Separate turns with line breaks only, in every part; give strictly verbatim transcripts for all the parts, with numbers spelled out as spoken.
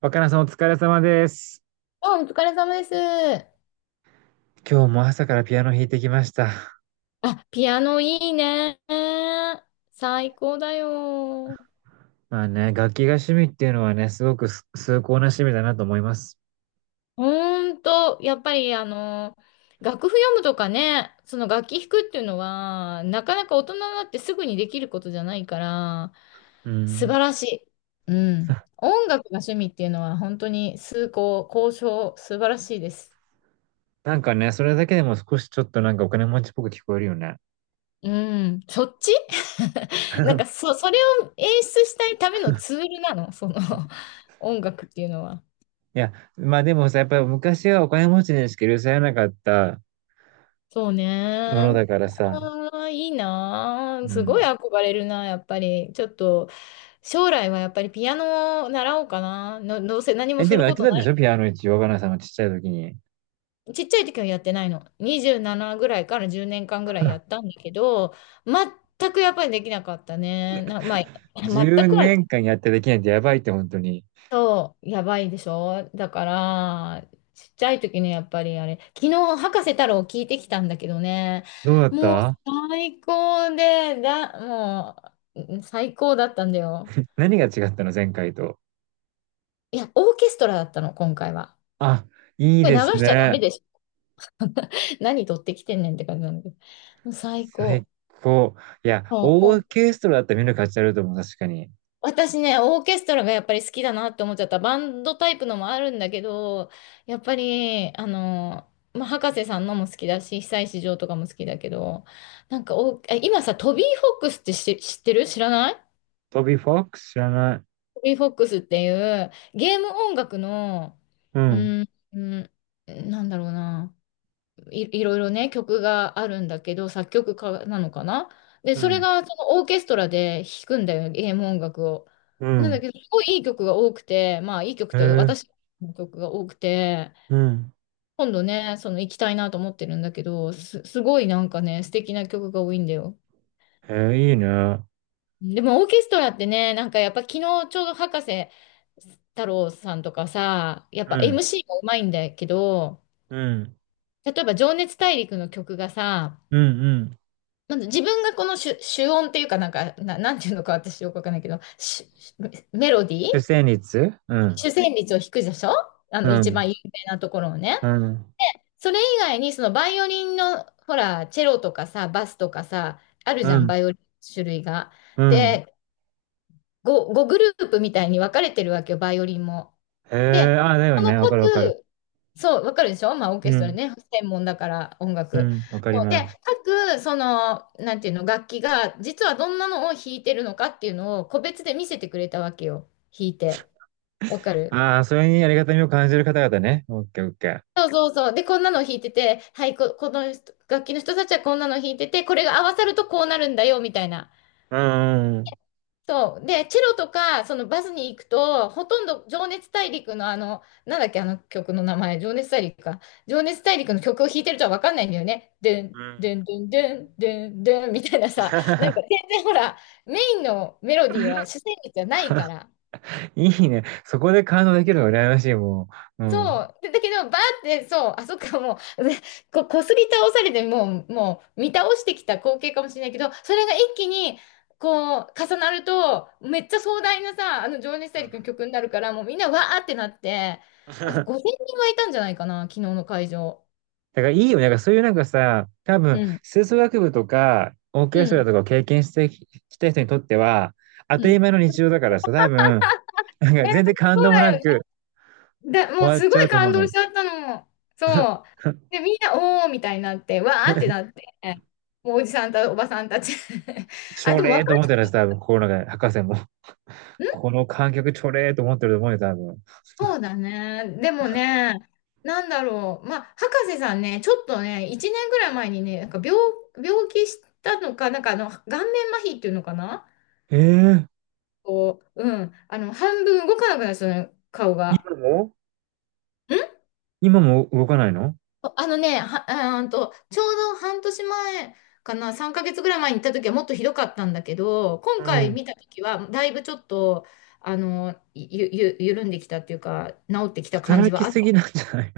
若菜さんお疲れ様です。
あ、お疲れ様です。
今日も朝からピアノ弾いてきました。
あ、ピアノいいね。最高だよ。
まあね、楽器が趣味っていうのはね、すごくす崇高な趣味だなと思います。
ほんと、やっぱりあの、楽譜読むとかね、その楽器弾くっていうのは、なかなか大人になってすぐにできることじゃないから、
う
素
ん。
晴らしい。うん。音楽が趣味っていうのは本当に崇高、高尚、素晴らしいです。
なんかね、それだけでも少しちょっとなんかお金持ちっぽく聞こえるよね。
うん。そっち。 なんか そ、それを演出したいためのツールなの、その、 音楽っていうのは。
いや、まあでもさ、やっぱり昔はお金持ちにしか許されなかった
そう
もの
ね。
だからさ。
ああ、いいなあ。
う
すごい
ん。
憧れるな、やっぱり。ちょっと、将来はやっぱりピアノを習おうかな。の、どうせ何も
え、
す
でも
る
やっ
こ
て
と
たん
な
でし
い。
ょピアノ一応、若菜さんのちっちゃい時に。
ちっちゃい時はやってないの。にじゅうななぐらいからじゅうねんかんぐらいやっ たんだけど、全くやっぱりできなかったね。な、まあ、全
10
く
年
は。
間やってできないってやばいって本当に。
そう、やばいでしょだから、ちっちゃい時ね、やっぱりあれ、昨日、博士太郎聞いてきたんだけどね、
どうだっ
もう
た？
最高で、だ、もう、うん最高だったんだよ。
何が違ったの前回と？
いや、オーケストラだったの、今回は。
あ、いい
これ
で
流
す
しちゃダ
ね。
メでしょ。何撮ってきてんねんって感じなんだけど。もう最
最
高。
高。いや、
そ
オー
う、
ケストラだったら見る価値あると思う、確かに。
私ね、オーケストラがやっぱり好きだなって思っちゃった。バンドタイプのもあるんだけど、やっぱり、あの、まあ、博士さんのも好きだし、久石譲とかも好きだけど、なんかお、え今さ、トビー・フォックスって知、知ってる知らない？
トビー・フォックス知らない。
トビー・フォックスっていうゲーム音楽の、
う
う
ん、
ーん、うん、なんだろうな。い、いろいろね、曲があるんだけど、作曲家なのかな。で、
う
それ
ん、
がそのオーケストラで弾くんだよ、ゲーム音楽を。
う
なんだ
ん。
けど、すごいいい曲が多くて、まあいい曲っ
へ
て
え、
私の曲が多くて、
うん。
今度ね、その行きたいなと思ってるんだけど、す、すごいなんかね、素敵な曲が多いんだよ。
へえ、いいね。うん、
でもオーケストラってね、なんかやっぱ昨日ちょうど博士太郎さんとかさ、やっぱ エムシー もうまいんだけど、
うん、
例えば情熱大陸の曲がさ、
うん、うん。
まず自分がこの主、主音っていうかなんか、な、なんていうのか私よくわかんないけど、しメロディー
出生率うん、
主旋律を弾くでしょ、あ
う
の一
ん、
番有名なところをね。
うん、
それ以外にそのバイオリンのほら、チェロとかさ、バスとかさ、ある
う
じゃん、
ん、
バイオリンの種類が。
うん。
で、ご、ごグループみたいに分かれてるわけよ、バイオリンも。
へ
で、
え、あ、だよ
この
ね。わかるわかる。
各そう、わかるでしょ、まあ、オー
う
ケストラ
ん、
ね、専門だから音
う
楽。
ん、わかり
そうで、
ます。
各、その、なんていうの、楽器が、実はどんなのを弾いてるのかっていうのを、個別で見せてくれたわけよ、弾いて。わかる？
ああ、それにありがたみを感じる方々ね。オッケーオッケー。
そうそうそう。で、こんなの弾いてて、はい、こ、この人楽器の人たちはこんなの弾いてて、これが合わさるとこうなるんだよ、みたいな。
うん、うん、
そう。で、チェロとか、そのバスに行くと、ほとんど情熱大陸のあの、なんだっけ、あの曲の名前、情熱大陸か。情熱大陸の曲を弾いてるとは分かんないんだよね。で
う
ん、で
ん。
ん、でん、でん、でん、でん、みたいなさ、なんか全然ほら、メインのメロディーは 主旋律じゃないから、
いいね。そこで感動できるの羨ましい、もう。う
そ
ん。
う。でだけど、バーって、そう、あ、そっか、もう、でこ、こすり倒されて、もう、もう、見倒してきた光景かもしれないけど、それが一気に、こう、重なると、めっちゃ壮大なさ、あの、情熱
う
大
ん
陸の曲になるから、もうみんなわーってなって、あごせんにんはいたんじゃないかな、昨日の会場。
だからいいよ。なんかそういうなんかさ、多分、
うん。
吹奏楽部とか、オー
う
ケストラ
ん。
とかを経験してききた人にとっては、当
う
たり
ん。
前の日常だからさ、多分、なんか
えー
全然感
そ
動
う
もな
だよ
く
ね。だ、もう
終わっ
す
ち
ご
ゃう
い
と思う
感動
の。
しちゃったの。そう。で、みんな、おーみたいになって、わーってなって、もうおじさんたおばさんたち
ち
あ、
ょ
でも
れー
若
と
い
思ってるやつ、
人
多分、心の中で、博士も。
ん、
この観客ちょれーと思ってると思うよ、多分。
そうだね。でもね、なんだろう。まあ、博士さんね、ちょっとね、いちねんぐらい前にね、なんか病、病気したのか、なんかあの、顔面麻痺っていうのかな。
ええ、
こう、うん。あの、半分動かなくなるんですよね、顔が。
今も？
ん、
今も動かないの？
あのね、は、あーんと、ちょうど半年前かな、さんかげつぐらい前に行った時はもっとひどかったんだけど、
う
今回
ん。
見た時は、だいぶちょっと、あの、ゆ、ゆ、緩んできたっていうか、治ってきた感じ
働
は
き
あっ
すぎな
た。
んじゃない？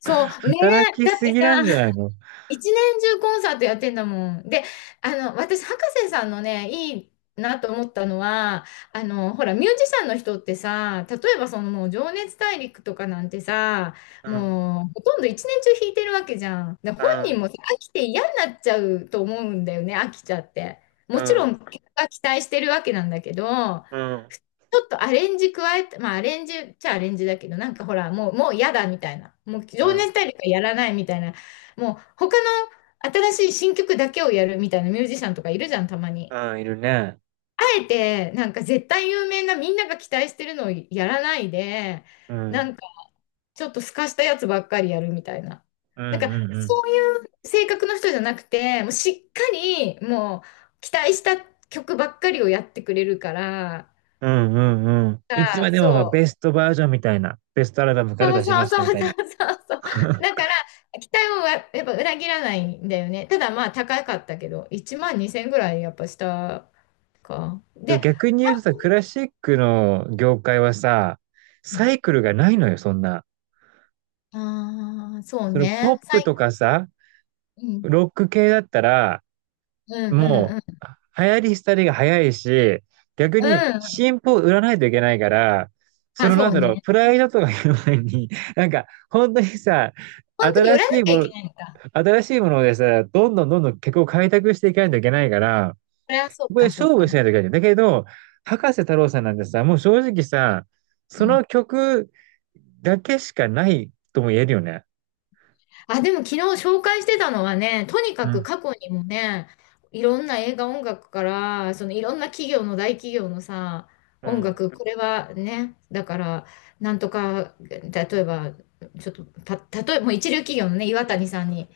そう、ね。
働き
えだっ
す
て
ぎなんじゃ
さ、
ないの？
一年中コンサートやってんだもん。で、あの、私、博士さんのね、いいなと思ったのは、あの、ほら、ミュージシャンの人ってさ、例えばそのもう、情熱大陸とかなんてさ、
うん、
もう、ほとんど一年中弾いてるわけじゃん。で、本
う
人
ん、
もさ飽きて嫌になっちゃうと思うんだよね、飽きちゃって。
う
もちろ
ん、
ん、結果期待してるわけなんだけど、
うん、
ふちょっとアレンジ加えて、まあアレンジっちゃアレンジだけど、なんかほら、もう、もう嫌だみたいな。もう
う
情
ん、
熱大陸はやらないみたいな。もう他の新しい新曲だけをやるみたいなミュージシャンとかいるじゃん、たまに。
うん、いるね。
あえて、なんか絶対有名なみんなが期待してるのをやらないで、
う
な
ん、
んかちょっとすかしたやつばっかりやるみたいな。
うん、
なんか
うん、うん。
そういう性格の人じゃなくて、もうしっかりもう期待した曲ばっかりをやってくれるから、
うん、うん、うん。いつ
あ
まで
そ
もまあベ
う。
ストバージョンみたいな。ベストアルバムから
そう
出しま
そう
した
そ
みた
う
い
そ
な。
うそうそう。だから、期待をややっぱ裏切らないんだよね。ただまあ高かったけど、いちまんにせんえんぐらいやっぱしたか。
でも
で、
逆に言うとさ、クラシックの業界はさ、サイクルがないのよ、そんな。
ああー、そう
そのポ
ね。
ップ
最、
とかさ、
うん、
ロック系だったら、
うん、うん、
も
うん。
う、流行り廃りが早いし、逆
う
に
ん。
新譜を売らないといけないから、そ
あ、
のな
そ
ん
う
だろう、
ね。
プライドとかいう前に、なんか、本当にさ、
本当に売
新
らな
しい
き
も
ゃい
の、
けないのか。
新しいものでさ、どんどんどんどん曲を開拓していかないといけないから、
それはそう
ここで
か、そ
勝
う
負し
か。
ないといけない。んだよだけど、博士太郎さんなんてさ、もう正直さ、
う
そ
ん、
の曲だけしかないとも言えるよね。
あ、でも昨日紹介してたのはね、とに
う
かく
ん。
過去にもね、いろんな映画音楽から、そのいろんな企業の大企業のさ、
う
音
ん。
楽、これはね、だから、なんとか、例えば、ちょっと、た、例えば、もう一流企業のね、岩谷さんに、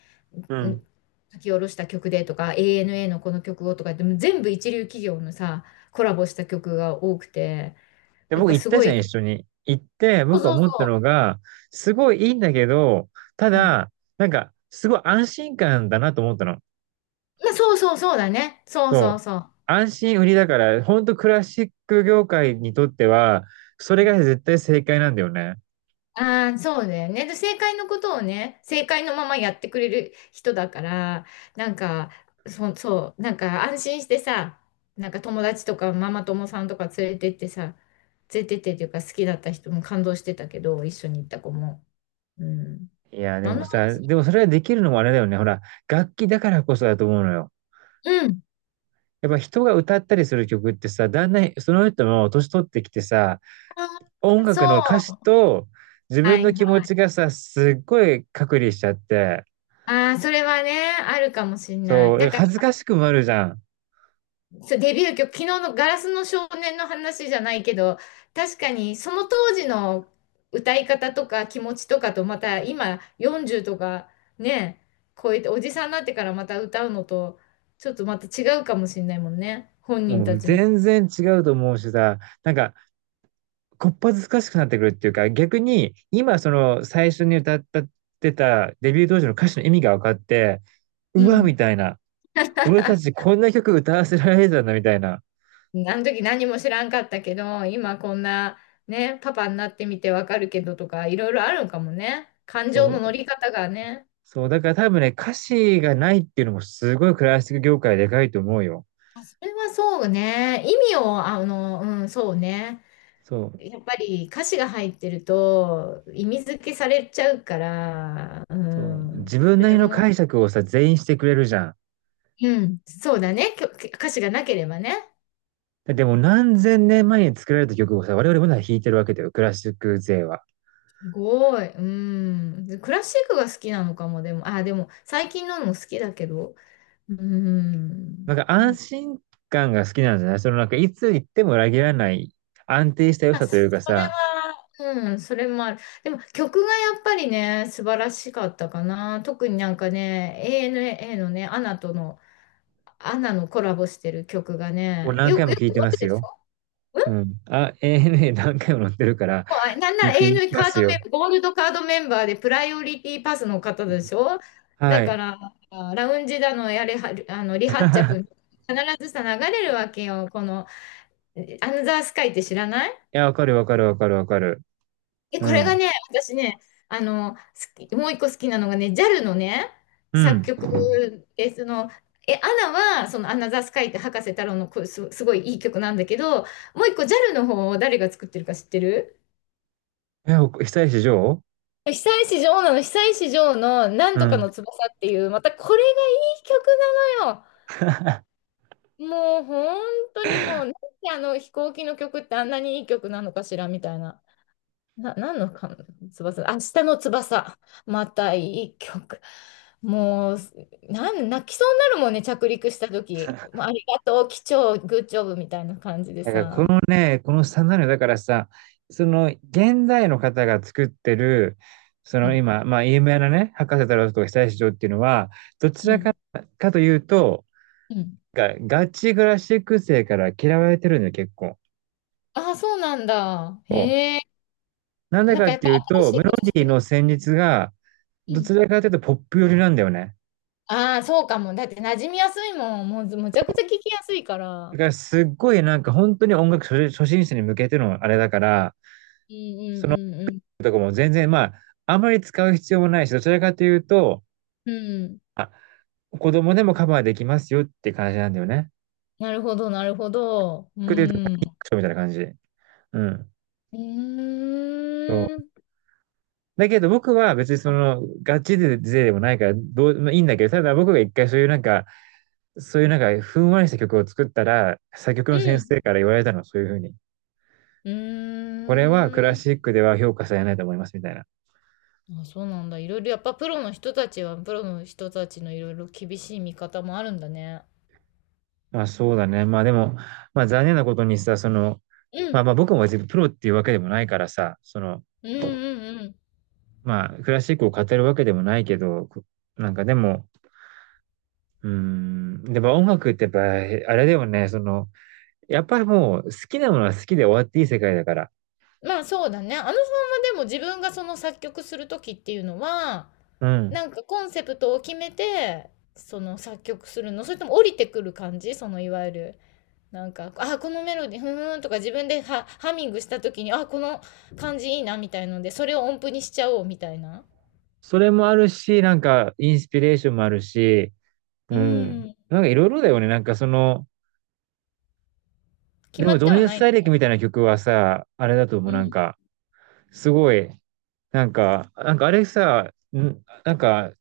う
うん、
ん
書き下ろした曲でとか、エーエヌエー のこの曲をとか言って、もう全部一流企業のさ、コラボした曲が多くて、
で、
やっ
僕
ぱ
行っ
す
た
ご
じゃん、
い、
一緒に。行って、
そう
僕が
そう
思ったの
そ
が、すごいいいんだけど、た
う、うん、
だ、なんか、すごい安心感だなと思ったの。
まあ、そうそうそうだね、そう
そう。
そうそう。
安心売りだから、ほんとクラシック業界にとっては、それが絶対正解なんだよね。
ああ、そうだよね。で、正解のことをね、正解のままやってくれる人だから、なんか、そ、そう、なんか安心してさ、なんか友達とかママ友さんとか連れてってさ、連れてってっていうか好きだった人も感動してたけど、一緒に行った子も。うん。
いや、で
何
も
の
さ、
話？
でもそれができるのもあれだよね。ほら、楽器だからこそだと思うのよ。
うん。
やっぱ人が歌ったりする曲ってさ、だんだんその人も年取ってきてさ、
あ
音
あ、そ
楽の歌詞
う。
と自
は
分の
い
気持
はい。
ちがさ、すっごい隔離しちゃって、
ああ、それはね、あるかもしんな
そ
い。
う、だか
だ
ら
か
恥ず
ら
かしくもあるじゃん。
そうデビュー曲、昨日のガラスの少年の話じゃないけど、確かにその当時の歌い方とか気持ちとかとまた今よんじゅうとかね、超えておじさんになってからまた歌うのとちょっとまた違うかもしれないもんね。本人
も
た
う
ちも。
全然違うと思うしさ、なんか、こっぱずかしくなってくるっていうか、逆に、今、その、最初に歌ったってた、デビュー当時の歌詞の意味が分かって、
う
うわ、
ん。
みたいな。俺たち こんな曲歌わせられてたんだ、みたいな。
あの時何も知らんかったけど、今こんなね、パパになってみてわかるけどとかいろいろあるんかもね。感
そ
情
う、
の乗り方がね。
そう、だから多分ね、歌詞がないっていうのもすごいクラシック業界でかいと思うよ。
あ、それはそうね。意味を、あの、うん、そうね。
そう、
やっぱり歌詞が入ってると意味付けされちゃうから、う
そう。
ん、
自
そ
分な
れ
りの
も、
解釈をさ、全員してくれるじゃん。
うん、そうだね、きょ歌詞がなければね。
でも何千年前に作られた曲をさ、我々まだ弾いてるわけだよ、クラシック勢は。
すごい、うん。クラシックが好きなのかも、でも、あ、でも最近のも好きだけど、うん。
なんか安
な
心感が好きなんじゃない？そのなんかいつ行っても裏切らない安定した良
あ
さというか
それ
さ、
は、うん、それもある。でも曲がやっぱりね、素晴らしかったかな。特になんかね、エーエヌエー のね、アナとの、アナのコラボしてる曲が
もう
ね、
何
よ、
回
く
も
よ
聴い
く
て
あ
ま
る
す
でし
よ。
ょ？うん。
うん。あ、エーエヌエー 何回も乗ってるから
もうなんな
聴い
ら永
てい
遠
ま
カー
す
ド
よ。
メンバー、ゴールドカードメンバーでプライオリティパスの方でしょ？だ
はい。
か
い
ら、あ、ラウンジだの、やれは、あの、離発着、必ずさ、流れるわけよ。この、アナザースカイって知らない？
や、わかるわかるわかるわかる。
え、
う
これが
ん。
ね、私ね、あの、好き、もう一個好きなのがね、ジャル のね、
う
作
ん。
曲で、その、え、アナは、その、アナザースカイって葉加瀬太郎のこす、すごいいい曲なんだけど、もう一個 ジャル の方を誰が作ってるか知ってる？
え、お久石譲？
久石譲なの、久石譲のなん
う
とか
ん。
の翼っていう、またこれがいい曲なのよ。もう本当にもう、なんであの飛行機の曲ってあんなにいい曲なのかしらみたいな。な、何のか、翼、明日の翼。またいい曲。もう、なん、泣きそうになるもんね、着陸した時。もうありがとう、機長、グッジョブみたいな感じで
だからこ
さ。
のね、このスタンダードだからさ、その現代の方が作ってる、そ
う
の
ん、
今、まあ、有名なね、博士太郎とか久石譲っていうのは、どち
う
ら
ん、
か、かというと、
うん。
がガチクラシック生から嫌われてるんだよ、結構。
ああ、そうなんだ。へえ。
なんで
なん
か
か
っ
やっ
て
ぱ
いうと、
新
メ
しい
ロ
ことし
ディ
て
ー
る。
の旋律が、どちらかというとポップ寄りなんだよね。
ああ、そうかも。だって馴染みやすいもん。もうずむちゃくちゃ聞きやすいか
だ
ら。
からすっごいなんか本当に音楽初初心者に向けてのあれだから、
うんう
その
んうん
とかも全然まあ、あまり使う必要もないし、どちらかというと、
うん。うん。
あ、子供でもカバーできますよって感じなんだよね。
なるほど、なるほど。うん。
クソみたいな感じ。うん。
う
そ
ー
う。
ん。
だけど僕は別にそ
あ、
の、ガチで勢でもないから、どう、まあ、いいんだけど、ただ僕が一回そういうなんか、そういうなんか、ふんわりした曲を作ったら、作曲
う
の先
ん。
生から言われたの、そういうふうに。
う
これは
ー
クラ
ん。
シックでは評価されないと思います、みたいな。
あ、そうなんだ。いろいろやっぱプロの人たちは、プロの人たちのいろいろ厳しい見方もあるんだね。
まあそうだね。まあでも、まあ残念なことにさ、その、
う
ま
ん。
あまあ僕も別にプロっていうわけでもないからさ、その、
うんうんうん。
まあクラシックを語るわけでもないけど、なんかでも、うーん。でも音楽ってやっぱ、あれだよね、その、やっぱりもう好きなものは好きで終わっていい世界だから。
まあ、そうだね。あのさんはでも自分がその作曲する時っていうのは、
うん。
なんかコンセプトを決めて、その作曲するの？それとも降りてくる感じ？そのいわゆる、なんか、あ、このメロディー、ふーんとか自分でハ、ハミングした時に、あ、この感じいいなみたいので、それを音符にしちゃおうみたいな。
それもあるし、なんかインスピレーションもあるし、
う
うん。
ん。
なんかいろいろだよね。なんかその、
決
で
ま
も
っ
情
てはな
熱
いの？
大陸みたいな曲はさ、あれだと思
う
う。なん
ん。
か、すごい、なんか、なんかあれさ、んなんか、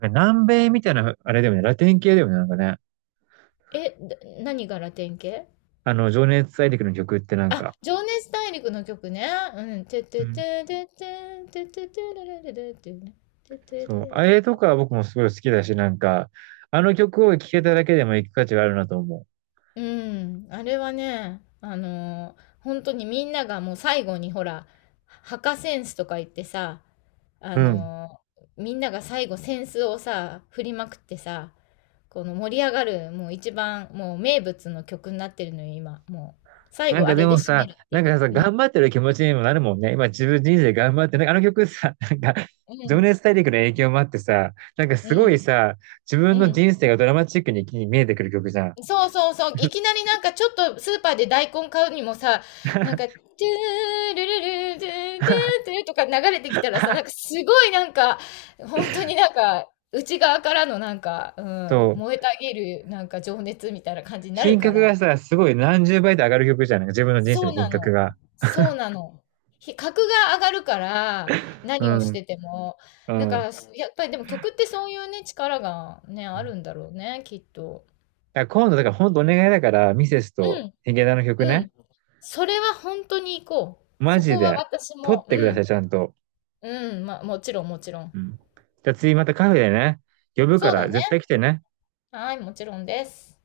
南米みたいな、あれだよね。ラテン系だよね。なんかね。
え、だ何がラテン系？
あの、情熱大陸の曲ってなん
あ、
か。
情熱大陸の曲ね。うん。て
う
て
ん
ててててててれれれれっていうね。ててて
そう、
て
あれ
て。
とか僕もすごい好きだし、なんか、あの曲を聴けただけでも行く価値があるなと思
うん。あれはね、あのー本当にみんながもう最後にほら、墓センスとか言ってさ、あ
う。うん。
のーみんなが最後センスをさ、振りまくってさ、この盛り上がる、もう一番、もう名物の曲になってるのよ、今。もう、最
なん
後
か
あ
で
れで
も
締め
さ、
るって
なん
いう。
かさ、
うん。
頑張ってる気持ちにもなるもんね。今自分人生頑張って、なんかあの曲さ、なんか、
う
情
ん。
熱大陸の影響もあってさ、なんか
う
すごい
ん。
さ、自
う
分の
ん。
人生がドラマチックに見えてくる曲じゃん。
そうそうそう。いきなりなんかちょっとスーパーで大根買うにもさ、なんか、トゥールルルトゥートゥート ゥーとか流れてきたらさ、なんかすごいなんか、本当になんか、内側からのなんか、うん、
そう。
燃えたぎるなんか情熱みたいな感じになる
品
か
格
ら。
がさ、すごい何十倍と上がる曲じゃん。なんか自分の人生
そ
の
う
品
な
格
の。
が。
そうなの。ひ格が上がるから、
う
何をし
ん。
てても。
う
だから、
ん。
やっぱりでも曲ってそういうね、力がね、あるんだろうね、きっと。
だから今度、だから本当お願いだから、ミセス
う
と
ん、
ヒゲダンの曲
う
ね。
ん。それは本当に行こう。
マ
そ
ジ
こは
で。
私
取っ
も、
てく
う
ださ
ん、
い、ちゃんと。
うん、まあ、もちろん、もちろん。
うん。じゃあ次またカフェでね、呼ぶか
そう
ら
だね。
絶対来てね。
はい、もちろんです。